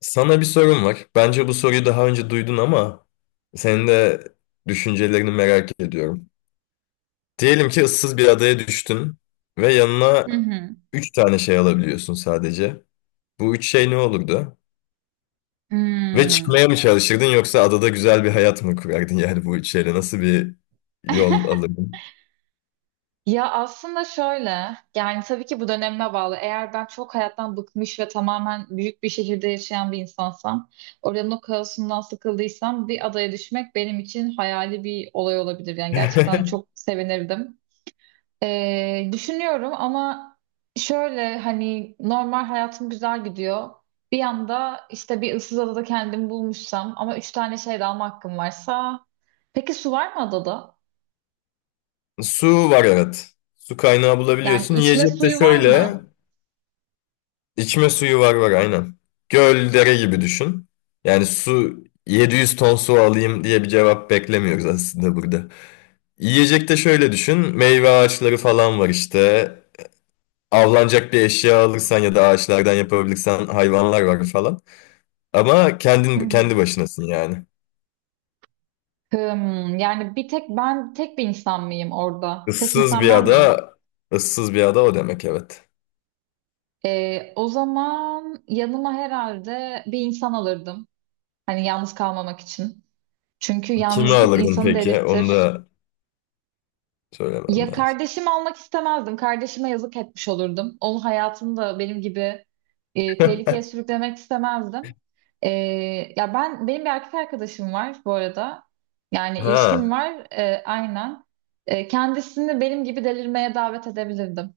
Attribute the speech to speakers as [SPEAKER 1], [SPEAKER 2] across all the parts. [SPEAKER 1] Sana bir sorum var. Bence bu soruyu daha önce duydun ama senin de düşüncelerini merak ediyorum. Diyelim ki ıssız bir adaya düştün ve yanına
[SPEAKER 2] Hı hı.
[SPEAKER 1] 3 tane şey alabiliyorsun sadece. Bu 3 şey ne olurdu? Ve
[SPEAKER 2] Hmm.
[SPEAKER 1] çıkmaya mı çalışırdın yoksa adada güzel bir hayat mı kurardın yani bu üç şeyle? Nasıl bir yol alırdın?
[SPEAKER 2] Ya aslında şöyle, yani tabii ki bu dönemime bağlı. Eğer ben çok hayattan bıkmış ve tamamen büyük bir şehirde yaşayan bir insansam, oranın o kaosundan sıkıldıysam bir adaya düşmek benim için hayali bir olay olabilir. Yani gerçekten çok sevinirdim. Düşünüyorum ama şöyle hani normal hayatım güzel gidiyor. Bir yanda işte bir ıssız adada kendimi bulmuşsam ama üç tane şey de alma hakkım varsa. Peki su var mı adada?
[SPEAKER 1] Su var evet. Su kaynağı
[SPEAKER 2] Yani
[SPEAKER 1] bulabiliyorsun.
[SPEAKER 2] içme
[SPEAKER 1] Yiyecek de
[SPEAKER 2] suyu var
[SPEAKER 1] şöyle.
[SPEAKER 2] mı?
[SPEAKER 1] İçme suyu var var aynen. Göl, dere gibi düşün. Yani su 700 ton su alayım diye bir cevap beklemiyoruz aslında burada. Yiyecek de şöyle düşün. Meyve ağaçları falan var işte. Avlanacak bir eşya alırsan ya da ağaçlardan yapabilirsen hayvanlar var falan. Ama kendin
[SPEAKER 2] Hı hı.
[SPEAKER 1] kendi başınasın yani.
[SPEAKER 2] Yani bir tek ben tek bir insan mıyım orada? Tek
[SPEAKER 1] Issız
[SPEAKER 2] insan
[SPEAKER 1] bir
[SPEAKER 2] ben miyim?
[SPEAKER 1] ada, ıssız bir ada o demek evet.
[SPEAKER 2] O zaman yanıma herhalde bir insan alırdım. Hani yalnız kalmamak için. Çünkü
[SPEAKER 1] Kimi
[SPEAKER 2] yalnızlık
[SPEAKER 1] alırdın
[SPEAKER 2] insanı
[SPEAKER 1] peki? Onu
[SPEAKER 2] delirtir.
[SPEAKER 1] da söylemen
[SPEAKER 2] Ya
[SPEAKER 1] lazım.
[SPEAKER 2] kardeşim almak istemezdim. Kardeşime yazık etmiş olurdum. Onun hayatını da benim gibi tehlikeye sürüklemek istemezdim. E, ya benim bir erkek arkadaşım var bu arada. Yani ilişkim
[SPEAKER 1] Ha,
[SPEAKER 2] var aynen. Kendisini benim gibi delirmeye davet edebilirdim.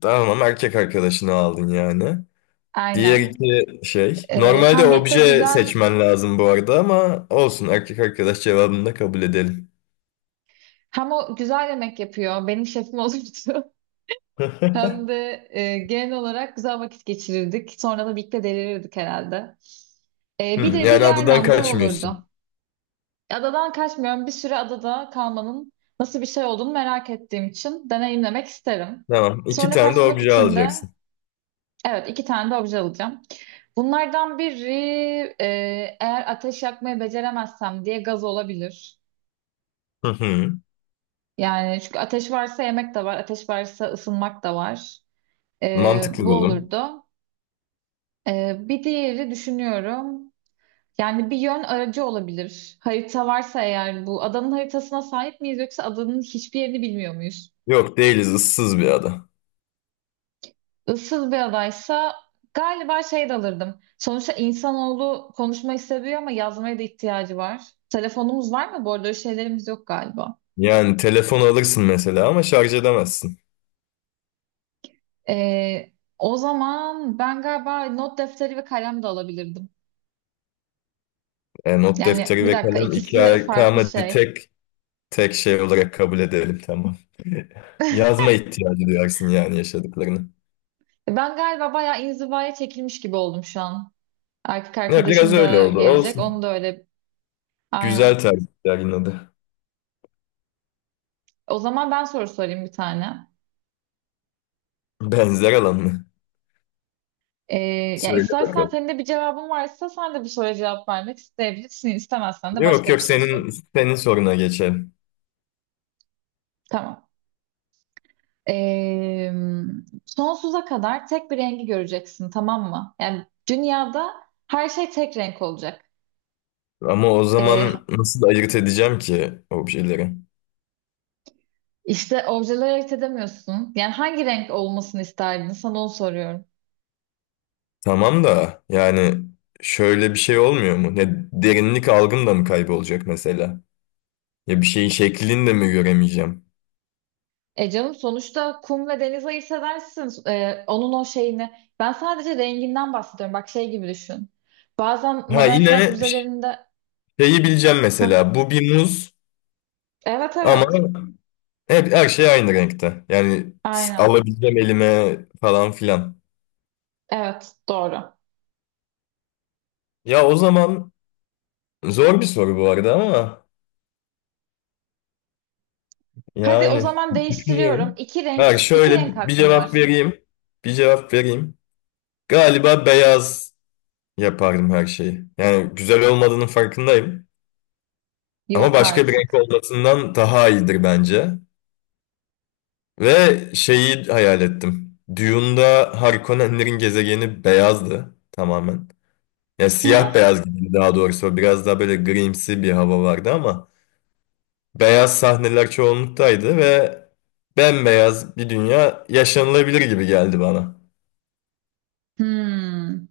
[SPEAKER 1] tamam erkek arkadaşını aldın yani. Diğer
[SPEAKER 2] Aynen.
[SPEAKER 1] iki şey. Normalde
[SPEAKER 2] Hem birlikte
[SPEAKER 1] obje
[SPEAKER 2] güzel
[SPEAKER 1] seçmen lazım bu arada ama olsun erkek arkadaş cevabını da kabul edelim.
[SPEAKER 2] hem o güzel yemek yapıyor. Benim şefim olurdu. Hem de genel olarak güzel vakit geçirirdik. Sonra da birlikte delirirdik herhalde. E, bir de bir
[SPEAKER 1] Yani
[SPEAKER 2] de
[SPEAKER 1] adadan
[SPEAKER 2] aynen bu
[SPEAKER 1] kaçmıyorsun.
[SPEAKER 2] olurdu. Adadan kaçmıyorum. Bir süre adada kalmanın nasıl bir şey olduğunu merak ettiğim için deneyimlemek isterim.
[SPEAKER 1] Tamam. iki
[SPEAKER 2] Sonra
[SPEAKER 1] tane de
[SPEAKER 2] kaçmak
[SPEAKER 1] obje
[SPEAKER 2] için de
[SPEAKER 1] alacaksın.
[SPEAKER 2] evet iki tane de obje alacağım. Bunlardan biri e, eğer ateş yakmayı beceremezsem diye gaz olabilir.
[SPEAKER 1] Hı hı.
[SPEAKER 2] Yani çünkü ateş varsa yemek de var, ateş varsa ısınmak da var.
[SPEAKER 1] Mantıklı
[SPEAKER 2] Bu
[SPEAKER 1] buldum.
[SPEAKER 2] olurdu. Bir diğeri düşünüyorum. Yani bir yön aracı olabilir. Harita varsa eğer bu adanın haritasına sahip miyiz yoksa adanın hiçbir yerini bilmiyor muyuz?
[SPEAKER 1] Yok değiliz, ıssız bir ada.
[SPEAKER 2] Issız bir adaysa galiba şey de alırdım. Sonuçta insanoğlu konuşmayı seviyor ama yazmaya da ihtiyacı var. Telefonumuz var mı? Bu arada öyle şeylerimiz yok galiba.
[SPEAKER 1] Yani telefon alırsın mesela ama şarj edemezsin.
[SPEAKER 2] Ee, o zaman ben galiba not defteri ve kalem de alabilirdim.
[SPEAKER 1] E, not
[SPEAKER 2] Yani
[SPEAKER 1] defteri
[SPEAKER 2] bir
[SPEAKER 1] ve
[SPEAKER 2] dakika
[SPEAKER 1] kalem
[SPEAKER 2] ikisi farklı
[SPEAKER 1] tamam hadi
[SPEAKER 2] şey.
[SPEAKER 1] tek tek şey olarak kabul edelim tamam. Yazma ihtiyacı duyarsın yani yaşadıklarını.
[SPEAKER 2] Ben galiba bayağı inzivaya çekilmiş gibi oldum şu an. Erkek
[SPEAKER 1] Ya, biraz
[SPEAKER 2] arkadaşım
[SPEAKER 1] öyle
[SPEAKER 2] da
[SPEAKER 1] oldu.
[SPEAKER 2] gelecek.
[SPEAKER 1] Olsun.
[SPEAKER 2] Onu da öyle
[SPEAKER 1] Güzel
[SPEAKER 2] aynen.
[SPEAKER 1] tercihler yine de.
[SPEAKER 2] O zaman ben soru sorayım bir tane.
[SPEAKER 1] Benzer alan mı?
[SPEAKER 2] Ee, ya
[SPEAKER 1] Söyle
[SPEAKER 2] istersen
[SPEAKER 1] bakalım.
[SPEAKER 2] senin de bir cevabın varsa sen de bu soruya cevap vermek isteyebilirsin. İstemezsen de
[SPEAKER 1] Yok
[SPEAKER 2] başka bir
[SPEAKER 1] yok,
[SPEAKER 2] soru sor.
[SPEAKER 1] senin soruna geçelim.
[SPEAKER 2] Tamam. Ee, sonsuza kadar tek bir rengi göreceksin, tamam mı? Yani dünyada her şey tek renk olacak.
[SPEAKER 1] Ama o
[SPEAKER 2] Ee,
[SPEAKER 1] zaman nasıl ayırt edeceğim ki objeleri?
[SPEAKER 2] işte objeleri ayırt edemiyorsun. Yani hangi renk olmasını isterdin? Sana onu soruyorum.
[SPEAKER 1] Tamam da yani şöyle bir şey olmuyor mu? Ne derinlik algım da mı kaybolacak mesela? Ya bir şeyin şeklini de mi göremeyeceğim?
[SPEAKER 2] Canım sonuçta kum ve deniz ayırt edersin. Onun o şeyini. Ben sadece renginden bahsediyorum. Bak şey gibi düşün. Bazen
[SPEAKER 1] Ha,
[SPEAKER 2] modern sanat
[SPEAKER 1] yine
[SPEAKER 2] müzelerinde...
[SPEAKER 1] şeyi bileceğim
[SPEAKER 2] Hah,
[SPEAKER 1] mesela. Bu bir muz
[SPEAKER 2] evet
[SPEAKER 1] ama
[SPEAKER 2] evet.
[SPEAKER 1] hep her şey aynı renkte. Yani
[SPEAKER 2] Aynen.
[SPEAKER 1] alabileceğim elime falan filan.
[SPEAKER 2] Evet doğru.
[SPEAKER 1] Ya o zaman. Zor bir soru bu arada ama
[SPEAKER 2] Hadi o
[SPEAKER 1] yani
[SPEAKER 2] zaman değiştiriyorum.
[SPEAKER 1] düşünüyorum.
[SPEAKER 2] İki renk,
[SPEAKER 1] Ha,
[SPEAKER 2] iki renk
[SPEAKER 1] şöyle bir
[SPEAKER 2] hakkın var.
[SPEAKER 1] cevap vereyim. Bir cevap vereyim. Galiba beyaz yapardım her şeyi. Yani güzel olmadığının farkındayım. Ama
[SPEAKER 2] Yok
[SPEAKER 1] başka bir
[SPEAKER 2] artık.
[SPEAKER 1] renk olmasından daha iyidir bence. Ve şeyi hayal ettim. Dune'da Harkonnenlerin gezegeni beyazdı tamamen. Ya siyah beyaz gibi daha doğrusu. Biraz daha böyle grimsi bir hava vardı ama. Beyaz sahneler çoğunluktaydı ve bembeyaz bir dünya yaşanılabilir gibi geldi bana.
[SPEAKER 2] Hmm.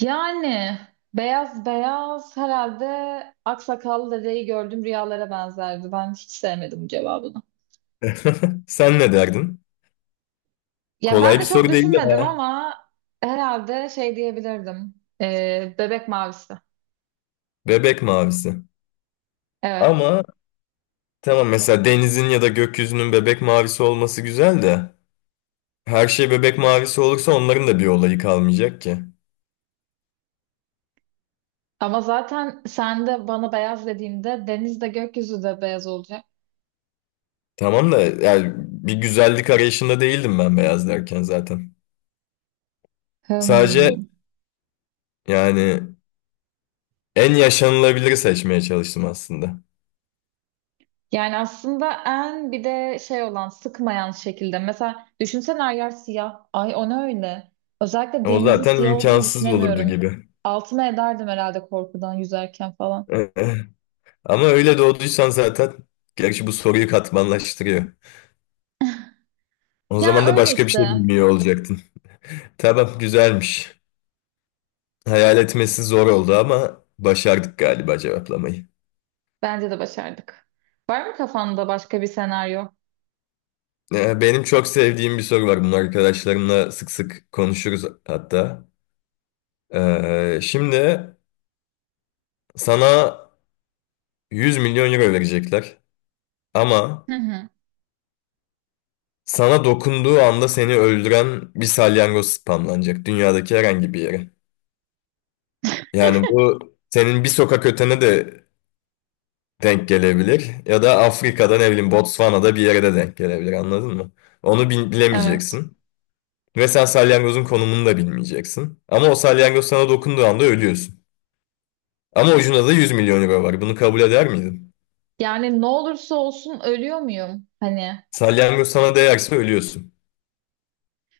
[SPEAKER 2] Yani beyaz beyaz herhalde aksakallı dedeyi gördüm rüyalara benzerdi. Ben hiç sevmedim bu cevabını.
[SPEAKER 1] Sen ne derdin?
[SPEAKER 2] Ya
[SPEAKER 1] Kolay
[SPEAKER 2] ben de
[SPEAKER 1] bir
[SPEAKER 2] çok
[SPEAKER 1] soru değil
[SPEAKER 2] düşünmedim
[SPEAKER 1] ya.
[SPEAKER 2] ama herhalde şey diyebilirdim. Bebek mavisi.
[SPEAKER 1] Bebek mavisi.
[SPEAKER 2] Evet.
[SPEAKER 1] Ama tamam, mesela denizin ya da gökyüzünün bebek mavisi olması güzel de her şey bebek mavisi olursa onların da bir olayı kalmayacak ki.
[SPEAKER 2] Ama zaten sen de bana beyaz dediğinde deniz de gökyüzü de beyaz olacak.
[SPEAKER 1] Tamam da yani bir güzellik arayışında değildim ben beyaz derken zaten. Sadece
[SPEAKER 2] Hmm.
[SPEAKER 1] yani en yaşanılabiliri seçmeye çalıştım aslında.
[SPEAKER 2] Yani aslında en bir de şey olan sıkmayan şekilde. Mesela düşünsene her yer siyah. Ay o ne öyle? Özellikle
[SPEAKER 1] O
[SPEAKER 2] denizin
[SPEAKER 1] zaten
[SPEAKER 2] siyah olduğunu
[SPEAKER 1] imkansız olurdu
[SPEAKER 2] düşünemiyorum.
[SPEAKER 1] gibi.
[SPEAKER 2] Altıma ederdim herhalde korkudan yüzerken falan.
[SPEAKER 1] Ama öyle doğduysan zaten, gerçi bu soruyu katmanlaştırıyor. O
[SPEAKER 2] Ya
[SPEAKER 1] zaman da
[SPEAKER 2] öyle
[SPEAKER 1] başka bir şey
[SPEAKER 2] işte.
[SPEAKER 1] bilmiyor olacaktın. Tamam, güzelmiş. Hayal etmesi zor oldu ama başardık galiba cevaplamayı.
[SPEAKER 2] Bence de başardık. Var mı kafanda başka bir senaryo?
[SPEAKER 1] Benim çok sevdiğim bir soru var. Bunu arkadaşlarımla sık sık konuşuruz hatta. Şimdi sana 100 milyon euro verecekler ama
[SPEAKER 2] Hı hı.
[SPEAKER 1] sana dokunduğu anda seni öldüren bir salyangoz spamlanacak dünyadaki herhangi bir yere. Yani bu senin bir sokak ötene de denk gelebilir. Ya da Afrika'da ne bileyim Botswana'da bir yere de denk gelebilir, anladın mı?
[SPEAKER 2] Evet.
[SPEAKER 1] Bilemeyeceksin. Ve sen salyangozun konumunu da bilmeyeceksin. Ama o salyangoz sana dokunduğu anda ölüyorsun. Ama ucunda da 100 milyon euro var. Bunu kabul eder miydin?
[SPEAKER 2] Yani ne olursa olsun ölüyor muyum? Hani.
[SPEAKER 1] Salyangoz sana değerse ölüyorsun.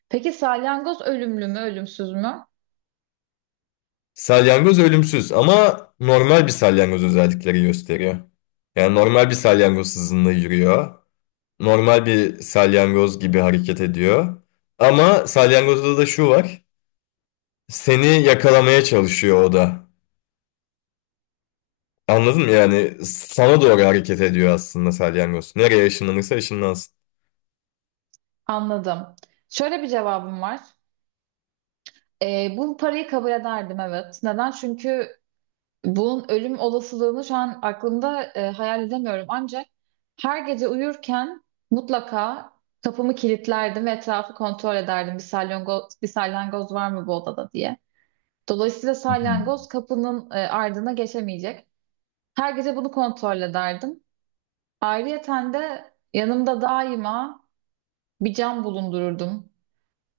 [SPEAKER 2] Peki salyangoz ölümlü mü, ölümsüz mü?
[SPEAKER 1] Salyangoz ölümsüz ama normal bir salyangoz özellikleri gösteriyor. Yani normal bir salyangoz hızında yürüyor. Normal bir salyangoz gibi hareket ediyor. Ama salyangozda da şu var. Seni yakalamaya çalışıyor o da. Anladın mı? Yani sana doğru hareket ediyor aslında salyangoz. Nereye ışınlanırsa ışınlansın.
[SPEAKER 2] Anladım. Şöyle bir cevabım var. Bu parayı kabul ederdim evet. Neden? Çünkü bunun ölüm olasılığını şu an aklımda hayal edemiyorum. Ancak her gece uyurken mutlaka kapımı kilitlerdim ve etrafı kontrol ederdim. Bir salyangoz var mı bu odada diye. Dolayısıyla
[SPEAKER 1] Hı hı.
[SPEAKER 2] salyangoz kapının ardına geçemeyecek. Her gece bunu kontrol ederdim. Ayrıyeten de yanımda daima bir cam bulundururdum.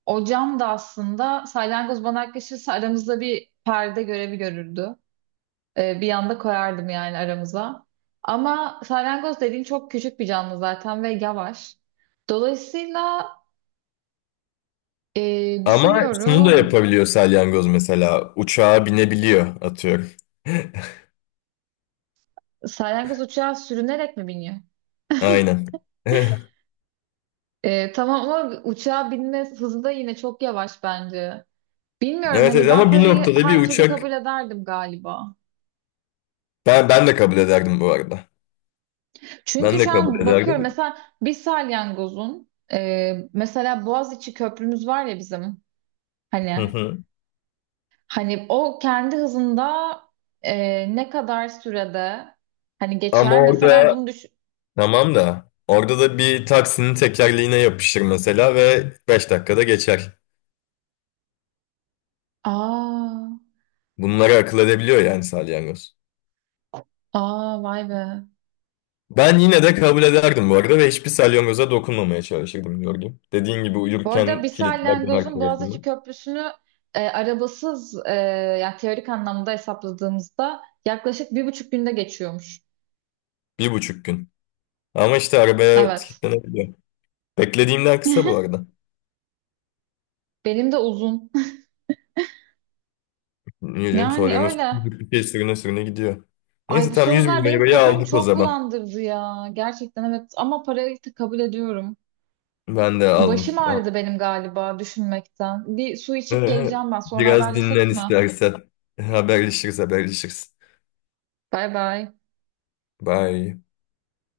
[SPEAKER 2] O cam da aslında salyangoz bana yaklaşırsa aramızda bir perde görevi görürdü. Bir yanda koyardım yani aramıza. Ama salyangoz dediğin çok küçük bir canlı zaten ve yavaş. Dolayısıyla
[SPEAKER 1] Ama şunu da
[SPEAKER 2] düşünüyorum
[SPEAKER 1] yapabiliyor salyangoz mesela. Uçağa binebiliyor atıyorum.
[SPEAKER 2] salyangoz uçağa sürünerek mi biniyor?
[SPEAKER 1] Aynen.
[SPEAKER 2] Tamam ama uçağa binme hızı da yine çok yavaş bence. Bilmiyorum
[SPEAKER 1] Evet, evet,
[SPEAKER 2] hani ben
[SPEAKER 1] ama bir
[SPEAKER 2] parayı
[SPEAKER 1] noktada bir
[SPEAKER 2] her türlü
[SPEAKER 1] uçak,
[SPEAKER 2] kabul ederdim galiba.
[SPEAKER 1] ben de kabul ederdim bu arada. Ben
[SPEAKER 2] Çünkü
[SPEAKER 1] de
[SPEAKER 2] şu
[SPEAKER 1] kabul
[SPEAKER 2] an bakıyorum
[SPEAKER 1] ederdim.
[SPEAKER 2] mesela bir salyangozun mesela Boğaziçi Köprümüz var ya bizim
[SPEAKER 1] Hı
[SPEAKER 2] hani
[SPEAKER 1] hı.
[SPEAKER 2] hani o kendi hızında ne kadar sürede hani
[SPEAKER 1] Ama
[SPEAKER 2] geçer mesela
[SPEAKER 1] orada
[SPEAKER 2] bunu
[SPEAKER 1] Tamam da orada da bir taksinin tekerleğine yapışır mesela ve 5 dakikada geçer.
[SPEAKER 2] aa
[SPEAKER 1] Bunları akıl edebiliyor yani salyangoz.
[SPEAKER 2] aa vay be.
[SPEAKER 1] Ben yine de kabul ederdim bu arada ve hiçbir salyangoza dokunmamaya çalışırdım Jorgim. Dediğin gibi
[SPEAKER 2] Bu arada
[SPEAKER 1] uyurken
[SPEAKER 2] bir
[SPEAKER 1] kilitlerdim her
[SPEAKER 2] salyangozun Boğaziçi
[SPEAKER 1] tarafını.
[SPEAKER 2] Köprüsü'nü arabasız yani teorik anlamda hesapladığımızda yaklaşık bir buçuk günde geçiyormuş.
[SPEAKER 1] 1,5 gün. Ama işte arabaya
[SPEAKER 2] Evet.
[SPEAKER 1] kilitlenebiliyor. Beklediğimden kısa bu arada.
[SPEAKER 2] Benim de uzun.
[SPEAKER 1] Niye canım,
[SPEAKER 2] Yani
[SPEAKER 1] salyangoz
[SPEAKER 2] öyle.
[SPEAKER 1] bir şey, sürüne sürüne gidiyor.
[SPEAKER 2] Ay
[SPEAKER 1] Neyse
[SPEAKER 2] bu
[SPEAKER 1] tam
[SPEAKER 2] sorular
[SPEAKER 1] 100
[SPEAKER 2] benim
[SPEAKER 1] bin lirayı
[SPEAKER 2] kafamı
[SPEAKER 1] aldık o
[SPEAKER 2] çok
[SPEAKER 1] zaman.
[SPEAKER 2] bulandırdı ya. Gerçekten evet ama parayı da kabul ediyorum.
[SPEAKER 1] Ben de
[SPEAKER 2] Başım
[SPEAKER 1] aldım.
[SPEAKER 2] ağrıdı benim galiba düşünmekten. Bir su içip geleceğim ben. Sonra
[SPEAKER 1] Biraz
[SPEAKER 2] haberleşelim
[SPEAKER 1] dinlen
[SPEAKER 2] mi?
[SPEAKER 1] istersen. Haberleşiriz, haberleşiriz.
[SPEAKER 2] Bay bay.
[SPEAKER 1] Bye.